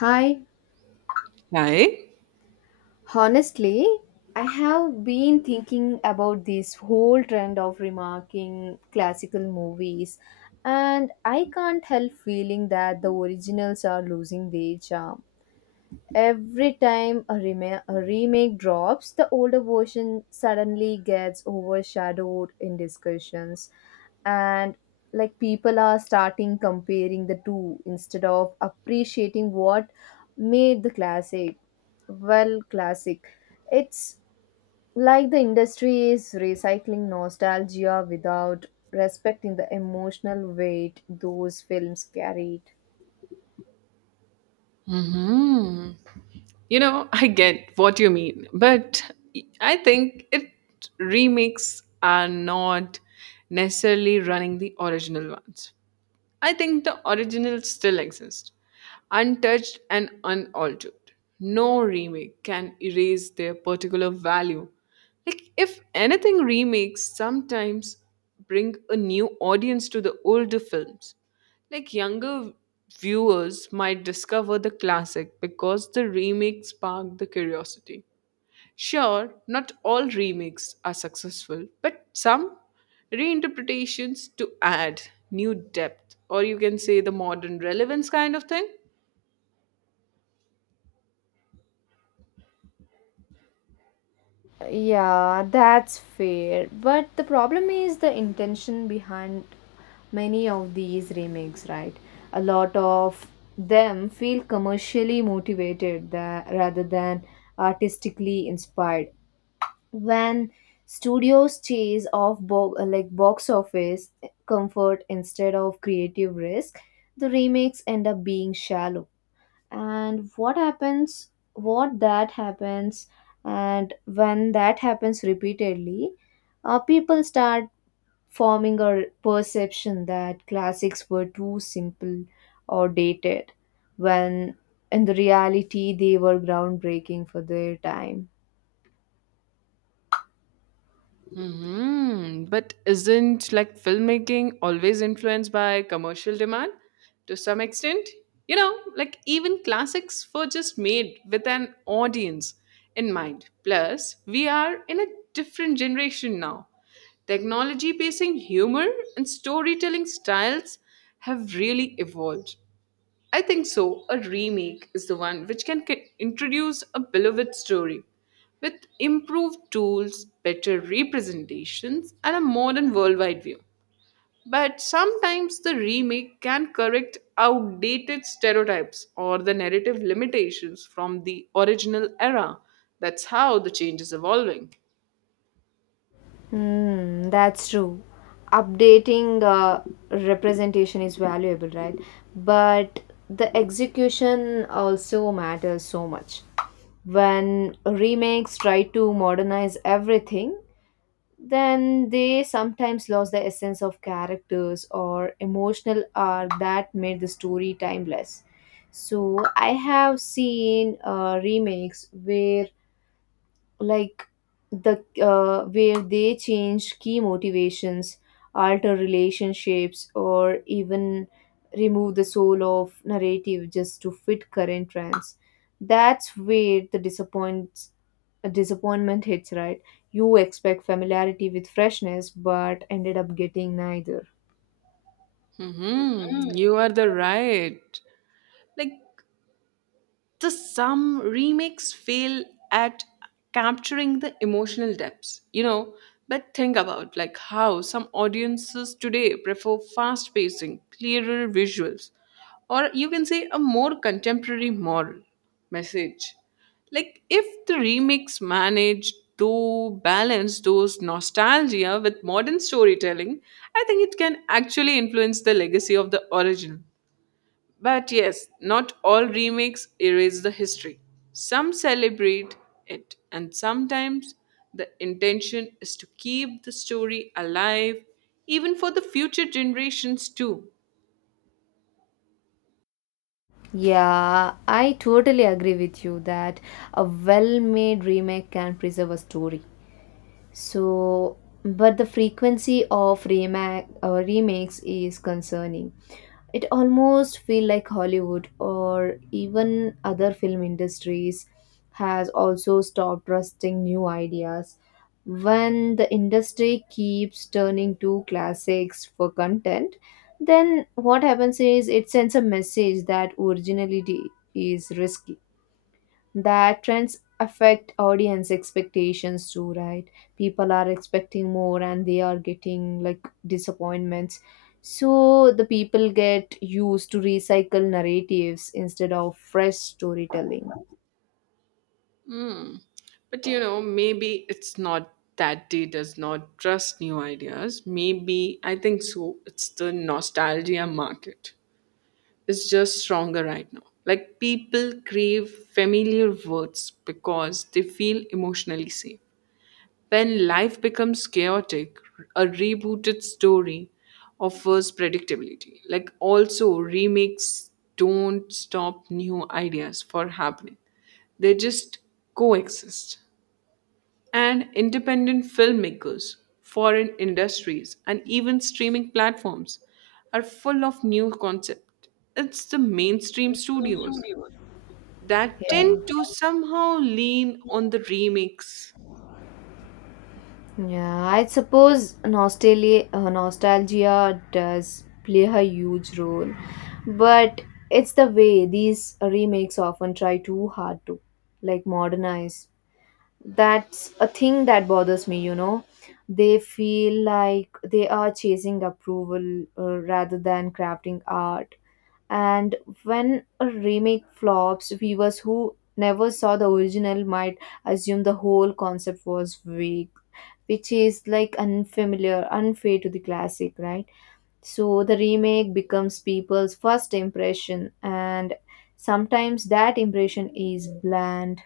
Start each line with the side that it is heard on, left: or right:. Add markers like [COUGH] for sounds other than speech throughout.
left: Hi,
right: Right?
left: honestly, I have been thinking about this whole trend of remarking classical movies, and I can't help feeling that the originals are losing their charm. Every time a remake drops, the older version suddenly gets overshadowed in discussions, and like people are starting comparing the two instead of appreciating what made the classic well classic. It's like the industry is recycling nostalgia without respecting the emotional weight those films carried.
right: hmm You know, I get what you mean, but I think it remakes are not necessarily running the original ones. I think the original still exists, untouched and unaltered. No remake can erase their particular value. Like, if anything, remakes sometimes bring a new audience to the older films. Like, younger viewers might discover the classic because the remake sparked the curiosity. Sure, not all remakes are successful, but some reinterpretations to add new depth, or you can say the modern relevance kind of thing.
left: Yeah, that's fair. But the problem is the intention behind many of these remakes, right? A lot of them feel commercially motivated rather than artistically inspired. When studios chase like box office comfort instead of creative risk, the remakes end up being shallow and what happens what that happens and when that happens repeatedly, people start forming a perception that classics were too simple or dated, when in the reality they were groundbreaking for their time.
right: But isn't like filmmaking always influenced by commercial demand to some extent? You know, like even classics were just made with an audience in mind. Plus, we are in a different generation now. Technology based humor and storytelling styles have really evolved. I think so. A remake is the one which introduce a beloved story with improved tools, better representations, and a modern worldwide view. But sometimes the remake can correct outdated stereotypes or the narrative limitations from the original era. That's how the change is evolving.
left: Hmm, that's true. Updating representation is valuable, right? But the execution also matters so much. When remakes try to modernize everything, then they sometimes lose the essence of characters or emotional arc that made the story timeless. So I have seen remakes where like the where they change key motivations, alter relationships, or even remove the soul of narrative just to fit current trends. That's where the disappoints disappointment hits, right? You expect familiarity with freshness but ended up getting neither.
right: You are the right. Like the some remakes fail at capturing the emotional depths, you know, but think about like how some audiences today prefer fast pacing clearer visuals, or you can say a more contemporary moral message. Like if the remix manage to balance those nostalgia with modern storytelling, I think it can actually influence the legacy of the original. But yes, not all remakes erase the history. Some celebrate it, and sometimes the intention is to keep the story alive, even for the future generations, too.
left: Yeah i totally agree with you that a well made remake can preserve a story. So, but the frequency of remakes is concerning. It almost feel like Hollywood or even other film industries has also stopped trusting new ideas. When the industry keeps turning to classics for content, then what happens is it sends a message that originality is risky. That trends affect audience expectations too, right? People are expecting more and they are getting like disappointments, so the people get used to recycle narratives instead of fresh storytelling.
right: But you know, maybe it's not that they does not trust new ideas. Maybe I think so. It's the nostalgia market. It's just stronger right now. Like people crave familiar words because they feel emotionally safe. When life becomes chaotic, a rebooted story offers predictability. Like also remakes don't stop new ideas for happening. They just coexist. And independent filmmakers, foreign industries, and even streaming platforms are full of new concepts. It's the mainstream studios that tend
left: Yeah.
right: to somehow lean on the remakes.
left: Yeah, I suppose nostalgia does play a huge role, but it's the way these remakes often try too hard to like modernize. That's a thing that bothers me, you know. They feel like they are chasing approval, rather than crafting art. And when a remake flops, viewers who never saw the original might assume the whole concept was weak, which is like unfamiliar unfair to the classic, right? So the remake becomes people's first impression, and sometimes that impression is bland.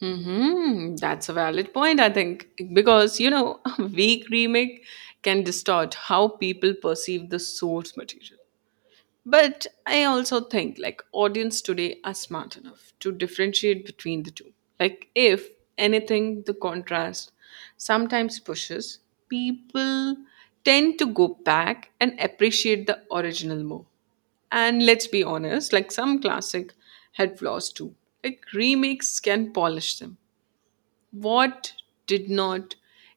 right: That's a valid point, I think, because you know, [LAUGHS] a weak remake can distort how people perceive the source material. But I also think like audience today are smart enough to differentiate between the two. Like if anything, the contrast sometimes pushes people tend to go back and appreciate the original more. And let's be honest, like some classic had flaws too. Like remakes can polish them what did not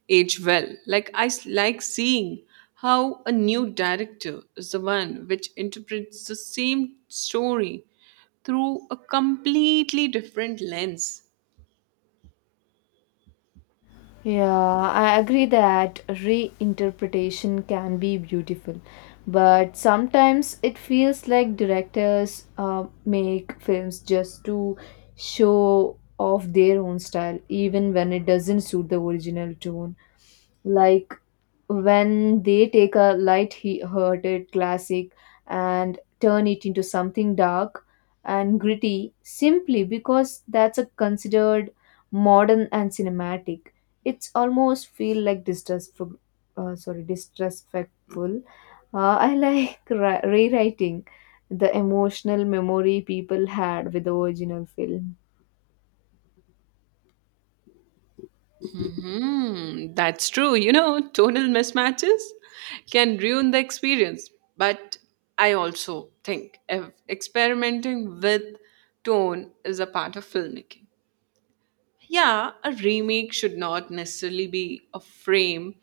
right: age well. Like seeing how a new director is the one which interprets the same story through a completely different lens.
left: Yeah, I agree that reinterpretation can be beautiful, but sometimes it feels like directors make films just to show off their own style, even when it doesn't suit the original tone. Like when they take a light-hearted classic and turn it into something dark and gritty simply because that's a considered modern and cinematic, it's almost feel like distressful sorry disrespectful. Rewriting the emotional memory people had with the original film.
right: Hmm, that's true. You know, tonal mismatches can ruin the experience. But I also think experimenting with tone is a part of filmmaking. Yeah, a remake should not necessarily be a frame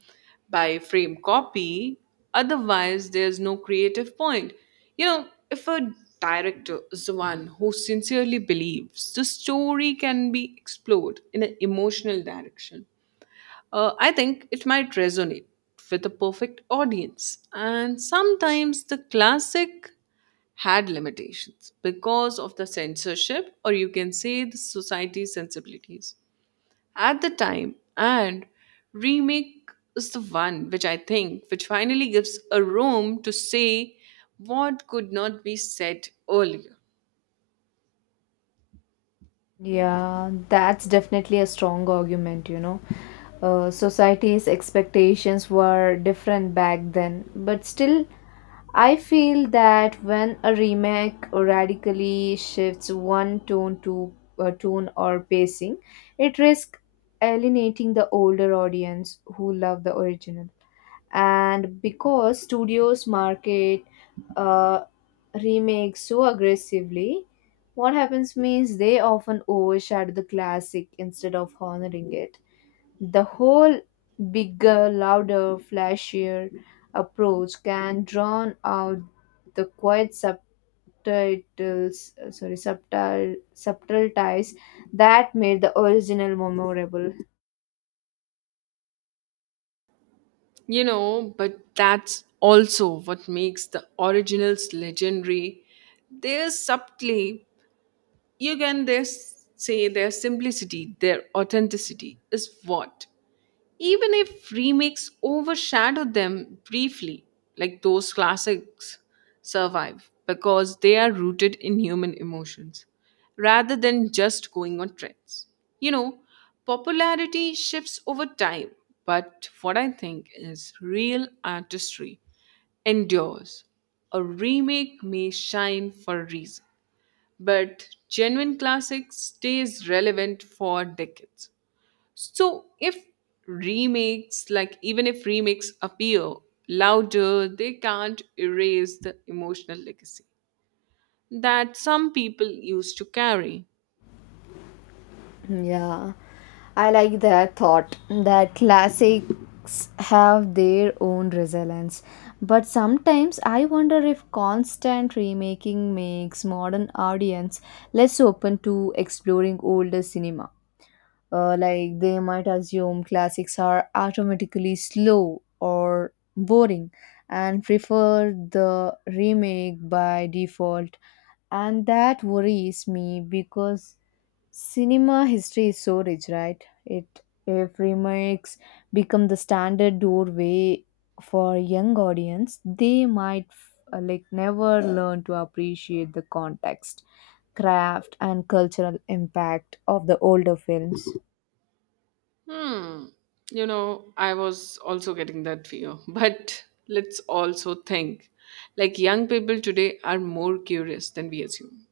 right: by frame copy. Otherwise, there's no creative point. You know, if a director is the one who sincerely believes the story can be explored in an emotional direction, I think it might resonate with a perfect audience. And sometimes the classic had limitations because of the censorship, or you can say the society's sensibilities at the time, and remake is the one which I think which finally gives a room to say what could not be said earlier.
left: Yeah, that's definitely a strong argument, you know. Society's expectations were different back then, but still, I feel that when a remake radically shifts one tone to tune or pacing, it risks alienating the older audience who love the original. And because studios market, uh, remakes so aggressively, what happens means they often overshadow the classic instead of honoring it. The whole bigger, louder, flashier approach can drown out the quiet subtitles sorry subtle subtle ties that made the original memorable.
right: You know, but that's also what makes the originals legendary. They're subtly, you can this say, their simplicity, their authenticity is what, even if remakes overshadow them briefly, like those classics survive because they are rooted in human emotions rather than just going on trends. You know, popularity shifts over time, but what I think is real artistry endures. A remake may shine for a reason, but genuine classics stays relevant for decades. So if remakes, like even if remakes appear louder, they can't erase the emotional legacy that some people used to carry.
left: Yeah. I like that thought that classics have their own resilience. But sometimes I wonder if constant remaking makes modern audience less open to exploring older cinema. Like they might assume classics are automatically slow or boring and prefer the remake by default. And that worries me because cinema history is so rich, right? It if remakes become the standard doorway for a young audience, they might, like, never learn to appreciate the context, craft, and cultural impact of the older films.
right: Hmm. You know, I was also getting that fear. [LAUGHS] But let's also think like young people today are more curious than we assume.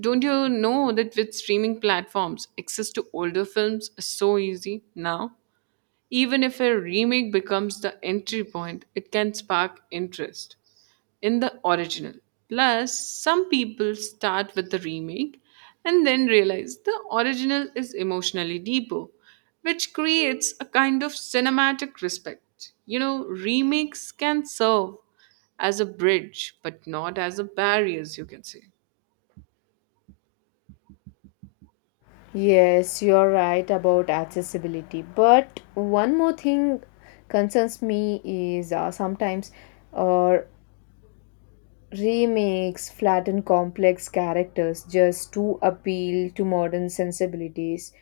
right: Don't you know that with streaming platforms, access to older films is so easy now? Even if a remake becomes the entry point, it can spark interest in the original. Plus, some people start with the remake and then realize the original is emotionally deeper, which creates a kind of cinematic respect. You know, remakes can serve as a bridge, but not as a barrier, as you can say.
left: Yes, you're right about accessibility. But one more thing concerns me is sometimes, or remakes flatten complex characters just to appeal to modern sensibilities.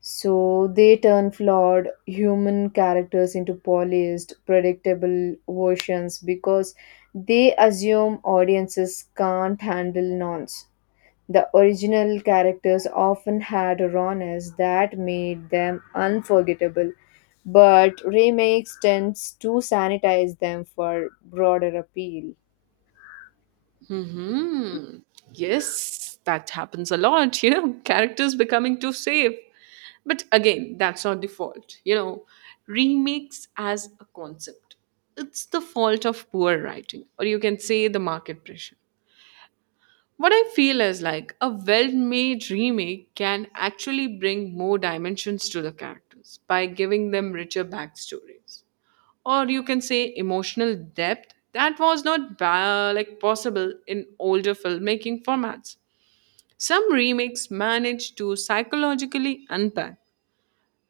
left: So they turn flawed human characters into polished, predictable versions because they assume audiences can't handle nonce. The original characters often had a rawness that made them unforgettable, but remakes tends to sanitize them for broader appeal.
right: Hmm. Yes, that happens a lot. [LAUGHS] You know, characters becoming too safe. But again, that's not the fault. You know, remakes as a concept, it's the fault of poor writing, or you can say the market pressure. What I feel is like a well made remake can actually bring more dimensions to the characters by giving them richer backstories. Or you can say emotional depth that was not ba- like possible in older filmmaking formats. Some remakes manage to psychologically unpack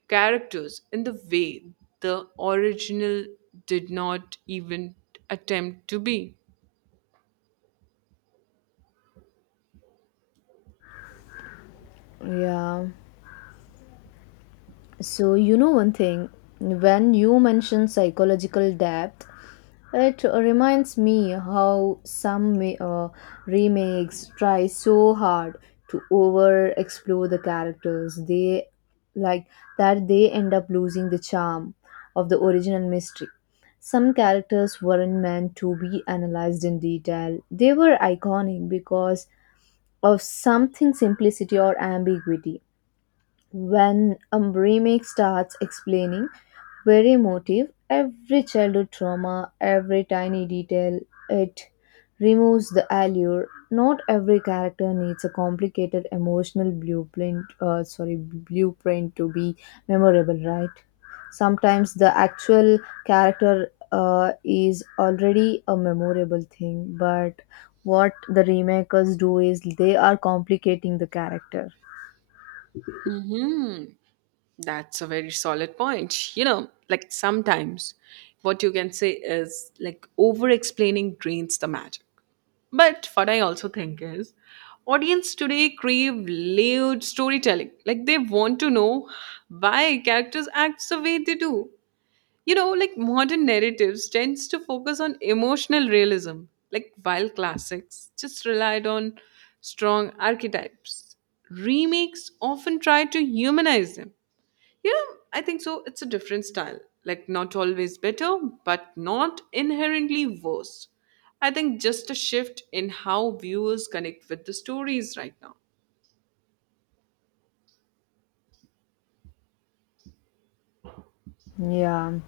right: characters in the way the original did not even attempt to be.
left: Yeah. So, you know one thing, when you mention psychological depth, it reminds me how remakes try so hard to over explore the characters they, like, that they end up losing the charm of the original mystery. Some characters weren't meant to be analyzed in detail. They were iconic because of something simplicity or ambiguity. When a remake starts explaining every motive, every childhood trauma, every tiny detail, it removes the allure. Not every character needs a complicated emotional blueprint to be memorable, right? Sometimes the actual character, is already a memorable thing, but what the remakers do is they are complicating the character.
right: hmm That's a very solid point. You know, like sometimes what you can say is like over explaining drains the magic. But what I also think is audience today crave layered storytelling. Like they want to know why characters act the way they do. You know, like modern narratives tends to focus on emotional realism, like while classics just relied on strong archetypes. Remakes often try to humanize them. You know, I think so it's a different style. Like not always better, but not inherently worse. I think just a shift in how viewers connect with the stories right now.
left: Yeah.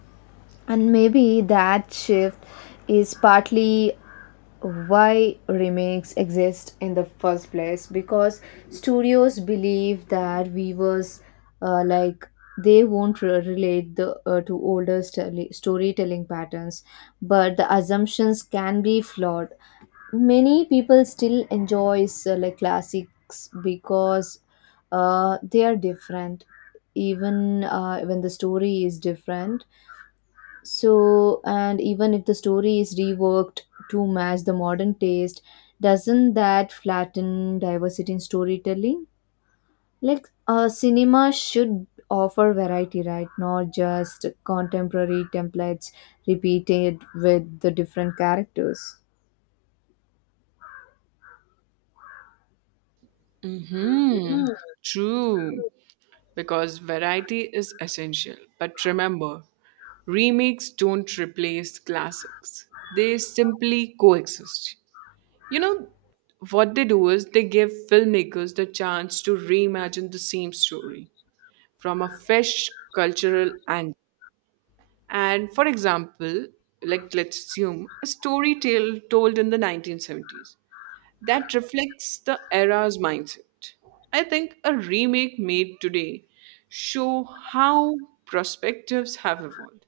left: And maybe that shift is partly why remakes exist in the first place, because studios believe that viewers, like they won't re- relate the to storytelling patterns. But the assumptions can be flawed. Many people still enjoys like classics because they are different, even when the story is different. So, and even if the story is reworked to match the modern taste, doesn't that flatten diversity in storytelling? Like, cinema should offer variety, right? Not just contemporary templates repeated with the different characters.
right: hmm True. Because variety is essential. But remember, remakes don't replace classics, they simply coexist. You know, what they do is they give filmmakers the chance to reimagine the same story from a fresh cultural angle. And for example, like let's assume a story tale told in the 1970s that reflects the era's mindset. I think a remake made today show how perspectives have evolved.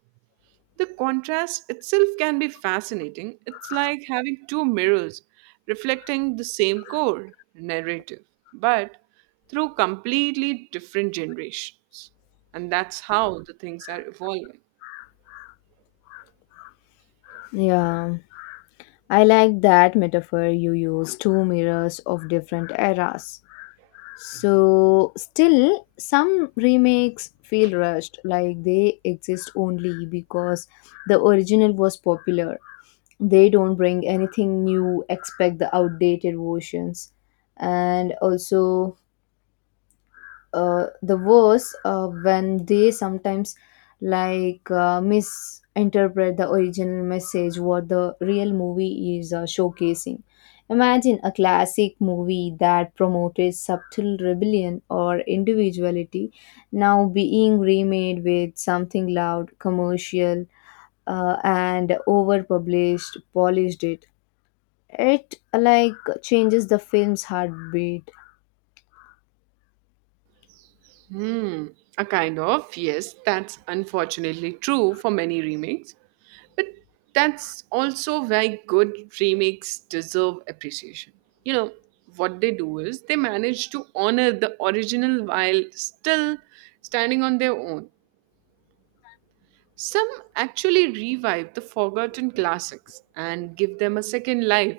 right: The contrast itself can be fascinating. It's like having two mirrors reflecting the same core narrative, but through completely different generations. And that's how the things are evolving.
left: Yeah, I like that metaphor you use, two mirrors of different eras. So, still, some remakes feel rushed, like they exist only because the original was popular. They don't bring anything new, expect the outdated versions. And also, the worse when they sometimes, misinterpret the original message, what the real movie is showcasing. Imagine a classic movie that promoted subtle rebellion or individuality now being remade with something loud, commercial, and over published polished it. It like changes the film's heartbeat.
right: Hmm, a kind of, yes, that's unfortunately true for many remakes. But that's also why good remakes deserve appreciation. You know, what they do is they manage to honor the original while still standing on their own. Some actually revive the forgotten classics and give them a second life.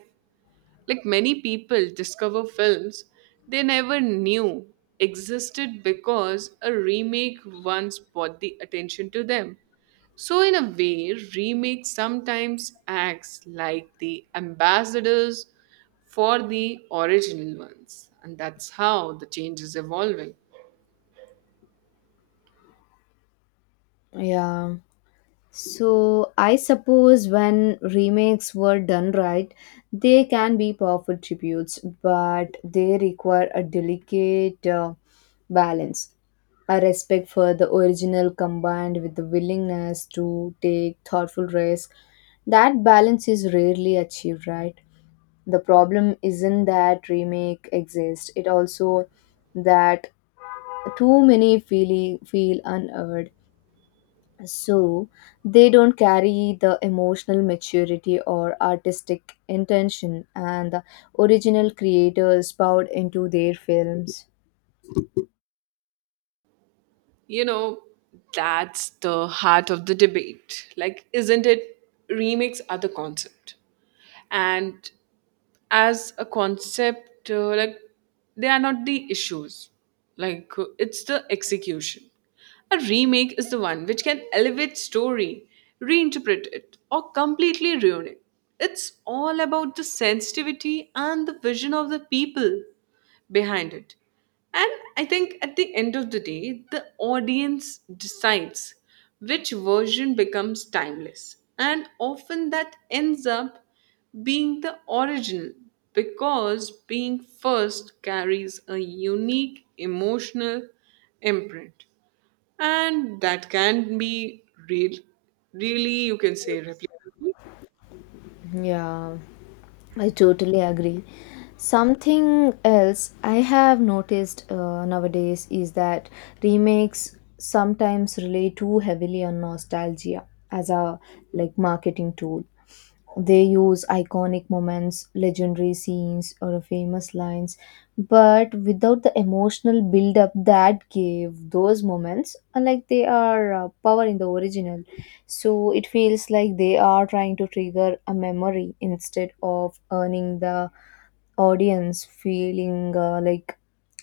right: Like many people discover films they never knew existed because a remake once brought the attention to them. So, in a way, remake sometimes acts like the ambassadors for the original ones. And that's how the change is evolving.
left: Yeah. So I suppose when remakes were done right, they can be powerful tributes, but they require a delicate, balance, a respect for the original combined with the willingness to take thoughtful risk. That balance is rarely achieved, right? The problem isn't that remake exists; it also that too many feel unearned. So they don't carry the emotional maturity or artistic intention and the original creators poured into their films.
right: You know, that's the heart of the debate. Like, isn't it? Remakes are the concept. And as a concept, like they are not the issues, like it's the execution. A remake is the one which can elevate story, reinterpret it, or completely ruin it. It's all about the sensitivity and the vision of the people behind it. And I think at the end of the day, the audience decides which version becomes timeless. And often that ends up being the original because being first carries a unique emotional imprint. And that can be real, really, you can say, replicated.
left: Yeah i totally agree. Something else I have noticed, nowadays, is that remakes sometimes rely too heavily on nostalgia as a, like, marketing tool. They use iconic moments, legendary scenes, or famous lines, but without the emotional build up that gave those moments, unlike they are, power in the original. So it feels like they are trying to trigger a memory instead of earning the audience feeling, like,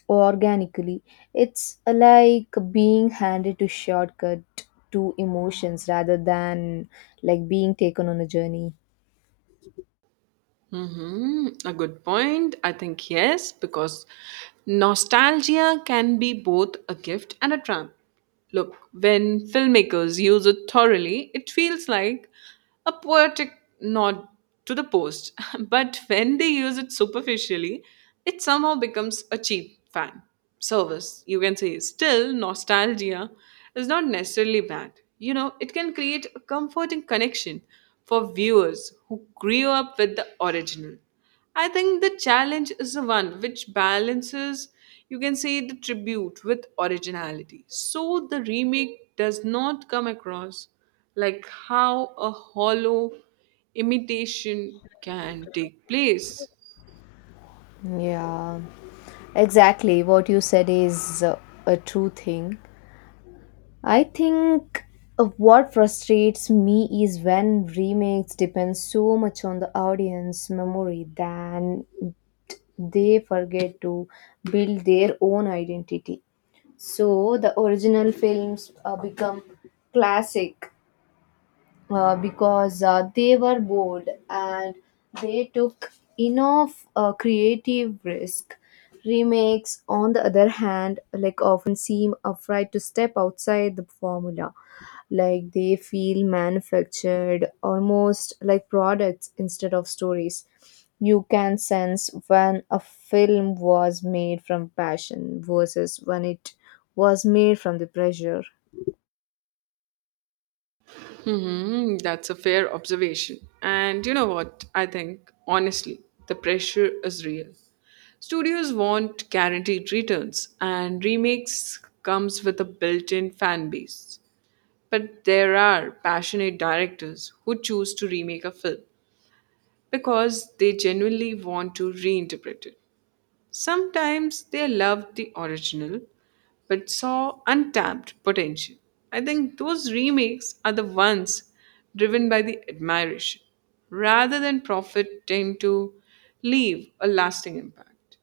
left: organically. It's, like being handed to shortcut to emotions rather than like being taken on a journey.
right: Mm-hmm. A good point. I think yes, because nostalgia can be both a gift and a trap. Look, when filmmakers use it thoroughly, it feels like a poetic nod to the post. [LAUGHS] But when they use it superficially, it somehow becomes a cheap fan service. You can say, still, nostalgia is not necessarily bad. You know, it can create a comforting connection for viewers who grew up with the original. I think the challenge is the one which balances, you can say, the tribute with originality, so the remake does not come across like how a hollow imitation can take place.
left: Yeah, exactly. What you said is, a true thing. I think, what frustrates me is when remakes depend so much on the audience memory than they forget to build their own identity. So the original films, become classic, because they were bold and they took enough, creative risk. Remakes, on the other hand, like often seem afraid to step outside the formula, like they feel manufactured, almost like products instead of stories. You can sense when a film was made from passion versus when it was made from the pressure.
right: Hmm, that's a fair observation. And you know what? I think, honestly, the pressure is real. Studios want guaranteed returns, and remakes comes with a built-in fan base. But there are passionate directors who choose to remake a film because they genuinely want to reinterpret it. Sometimes they loved the original but saw untapped potential. I think those remakes are the ones driven by the admiration rather than profit tend to leave a lasting impact.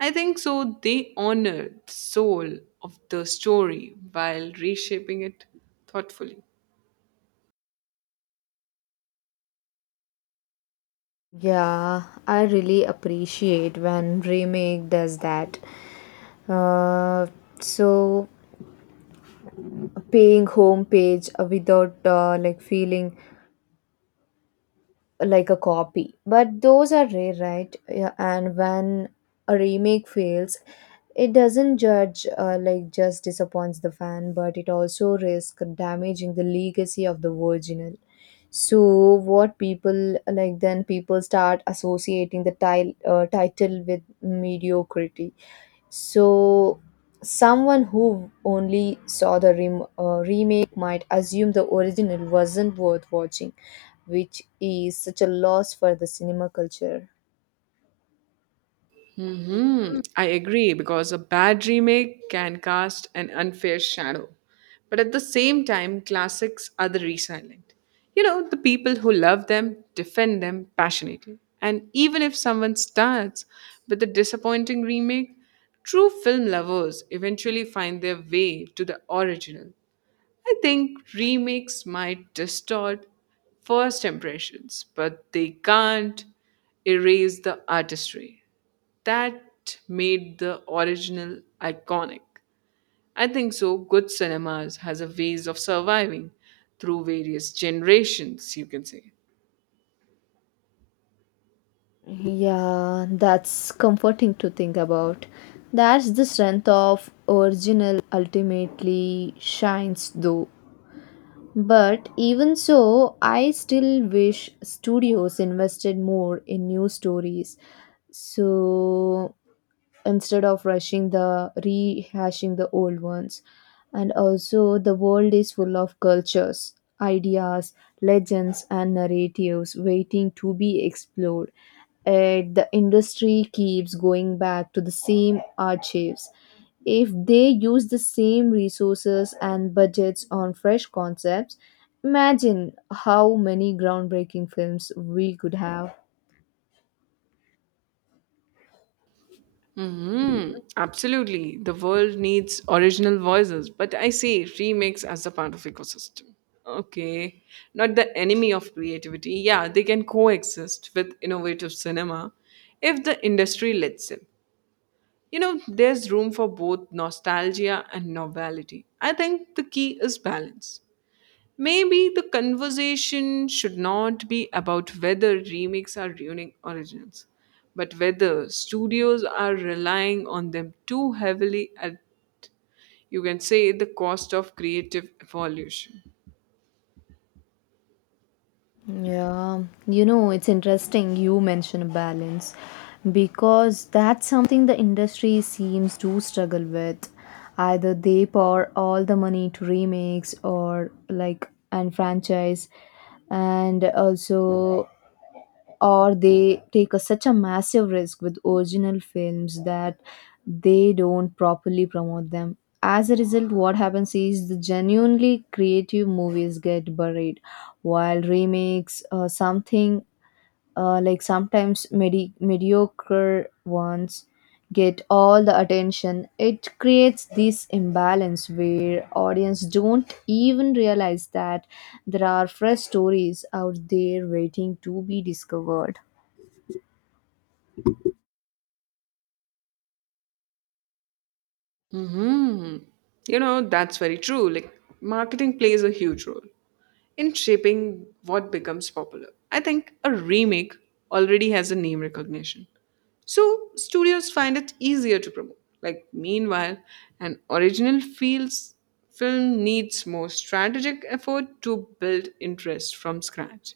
right: I think so. They honor the soul of the story while reshaping it thoughtfully.
left: Yeah, I really appreciate when remake does that. Uh, so paying homepage, without, like feeling like a copy, but those are rare, right? Yeah, and when a remake fails, it doesn't judge, like, just disappoints the fan, but it also risks damaging the legacy of the original. So what people, like, then people start associating the title with mediocrity. So, someone who only saw the remake might assume the original wasn't worth watching, which is such a loss for the cinema culture.
right: I agree because a bad remake can cast an unfair shadow. But at the same time, classics are the resilient. You know, the people who love them defend them passionately. And even if someone starts with a disappointing remake, true film lovers eventually find their way to the original. I think remakes might distort first impressions, but they can't erase the artistry that made the original iconic. I think so. Good cinemas has a ways of surviving through various generations, you can say.
left: Yeah, that's comforting to think about. That's the strength of original ultimately shines though. But even so, I still wish studios invested more in new stories. So instead of rushing the rehashing the old ones, and also, the world is full of cultures, ideas, legends, and narratives waiting to be explored. Yet the industry keeps going back to the same archives. If they use the same resources and budgets on fresh concepts, imagine how many groundbreaking films we could have.
right: Mhm. Absolutely. The world needs original voices, but I see remakes as a part of ecosystem. Okay. Not the enemy of creativity. Yeah, they can coexist with innovative cinema if the industry lets them. You know, there's room for both nostalgia and novelty. I think the key is balance. Maybe the conversation should not be about whether remakes are ruining originals, but whether studios are relying on them too heavily at, you can say, the cost of creative evolution.
left: Yeah, you know, it's interesting you mention balance because that's something the industry seems to struggle with. Either they pour all the money to remakes, or like, and franchise, and also, or they take a, such a massive risk with original films that they don't properly promote them. As a result, what happens is the genuinely creative movies get buried, while remakes, something, like, sometimes mediocre ones, get all the attention. It creates this imbalance where audience don't even realize that there are fresh stories out there waiting to be discovered.
right: hmm You know, that's very true. Like, marketing plays a huge role in shaping what becomes popular. I think a remake already has a name recognition. So, studios find it easier to promote. Like, meanwhile, an original feels film needs more strategic effort to build interest from scratch.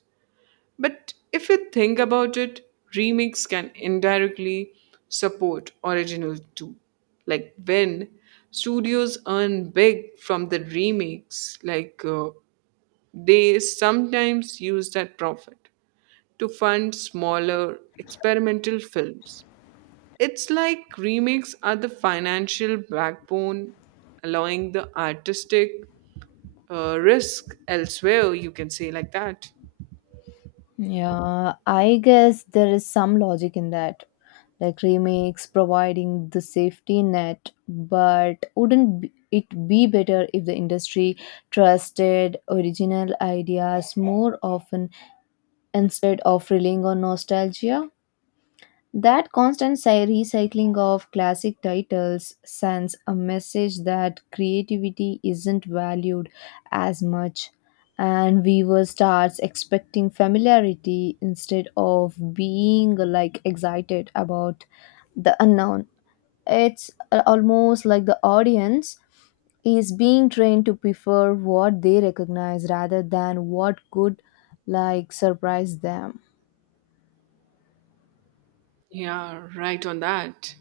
right: But if you think about it, remix can indirectly support original too. Like when studios earn big from the remix, like they sometimes use that profit to fund smaller experimental films. It's like remakes are the financial backbone, allowing the artistic risk elsewhere, you can say like that.
left: Yeah, I guess there is some logic in that. Like remakes providing the safety net, but wouldn't it be better if the industry trusted original ideas more often instead of relying on nostalgia? That constant recycling of classic titles sends a message that creativity isn't valued as much, and viewer starts expecting familiarity instead of being like excited about the unknown. It's, almost like the audience is being trained to prefer what they recognize rather than what could, like, surprise them.
right: Yeah, right on that.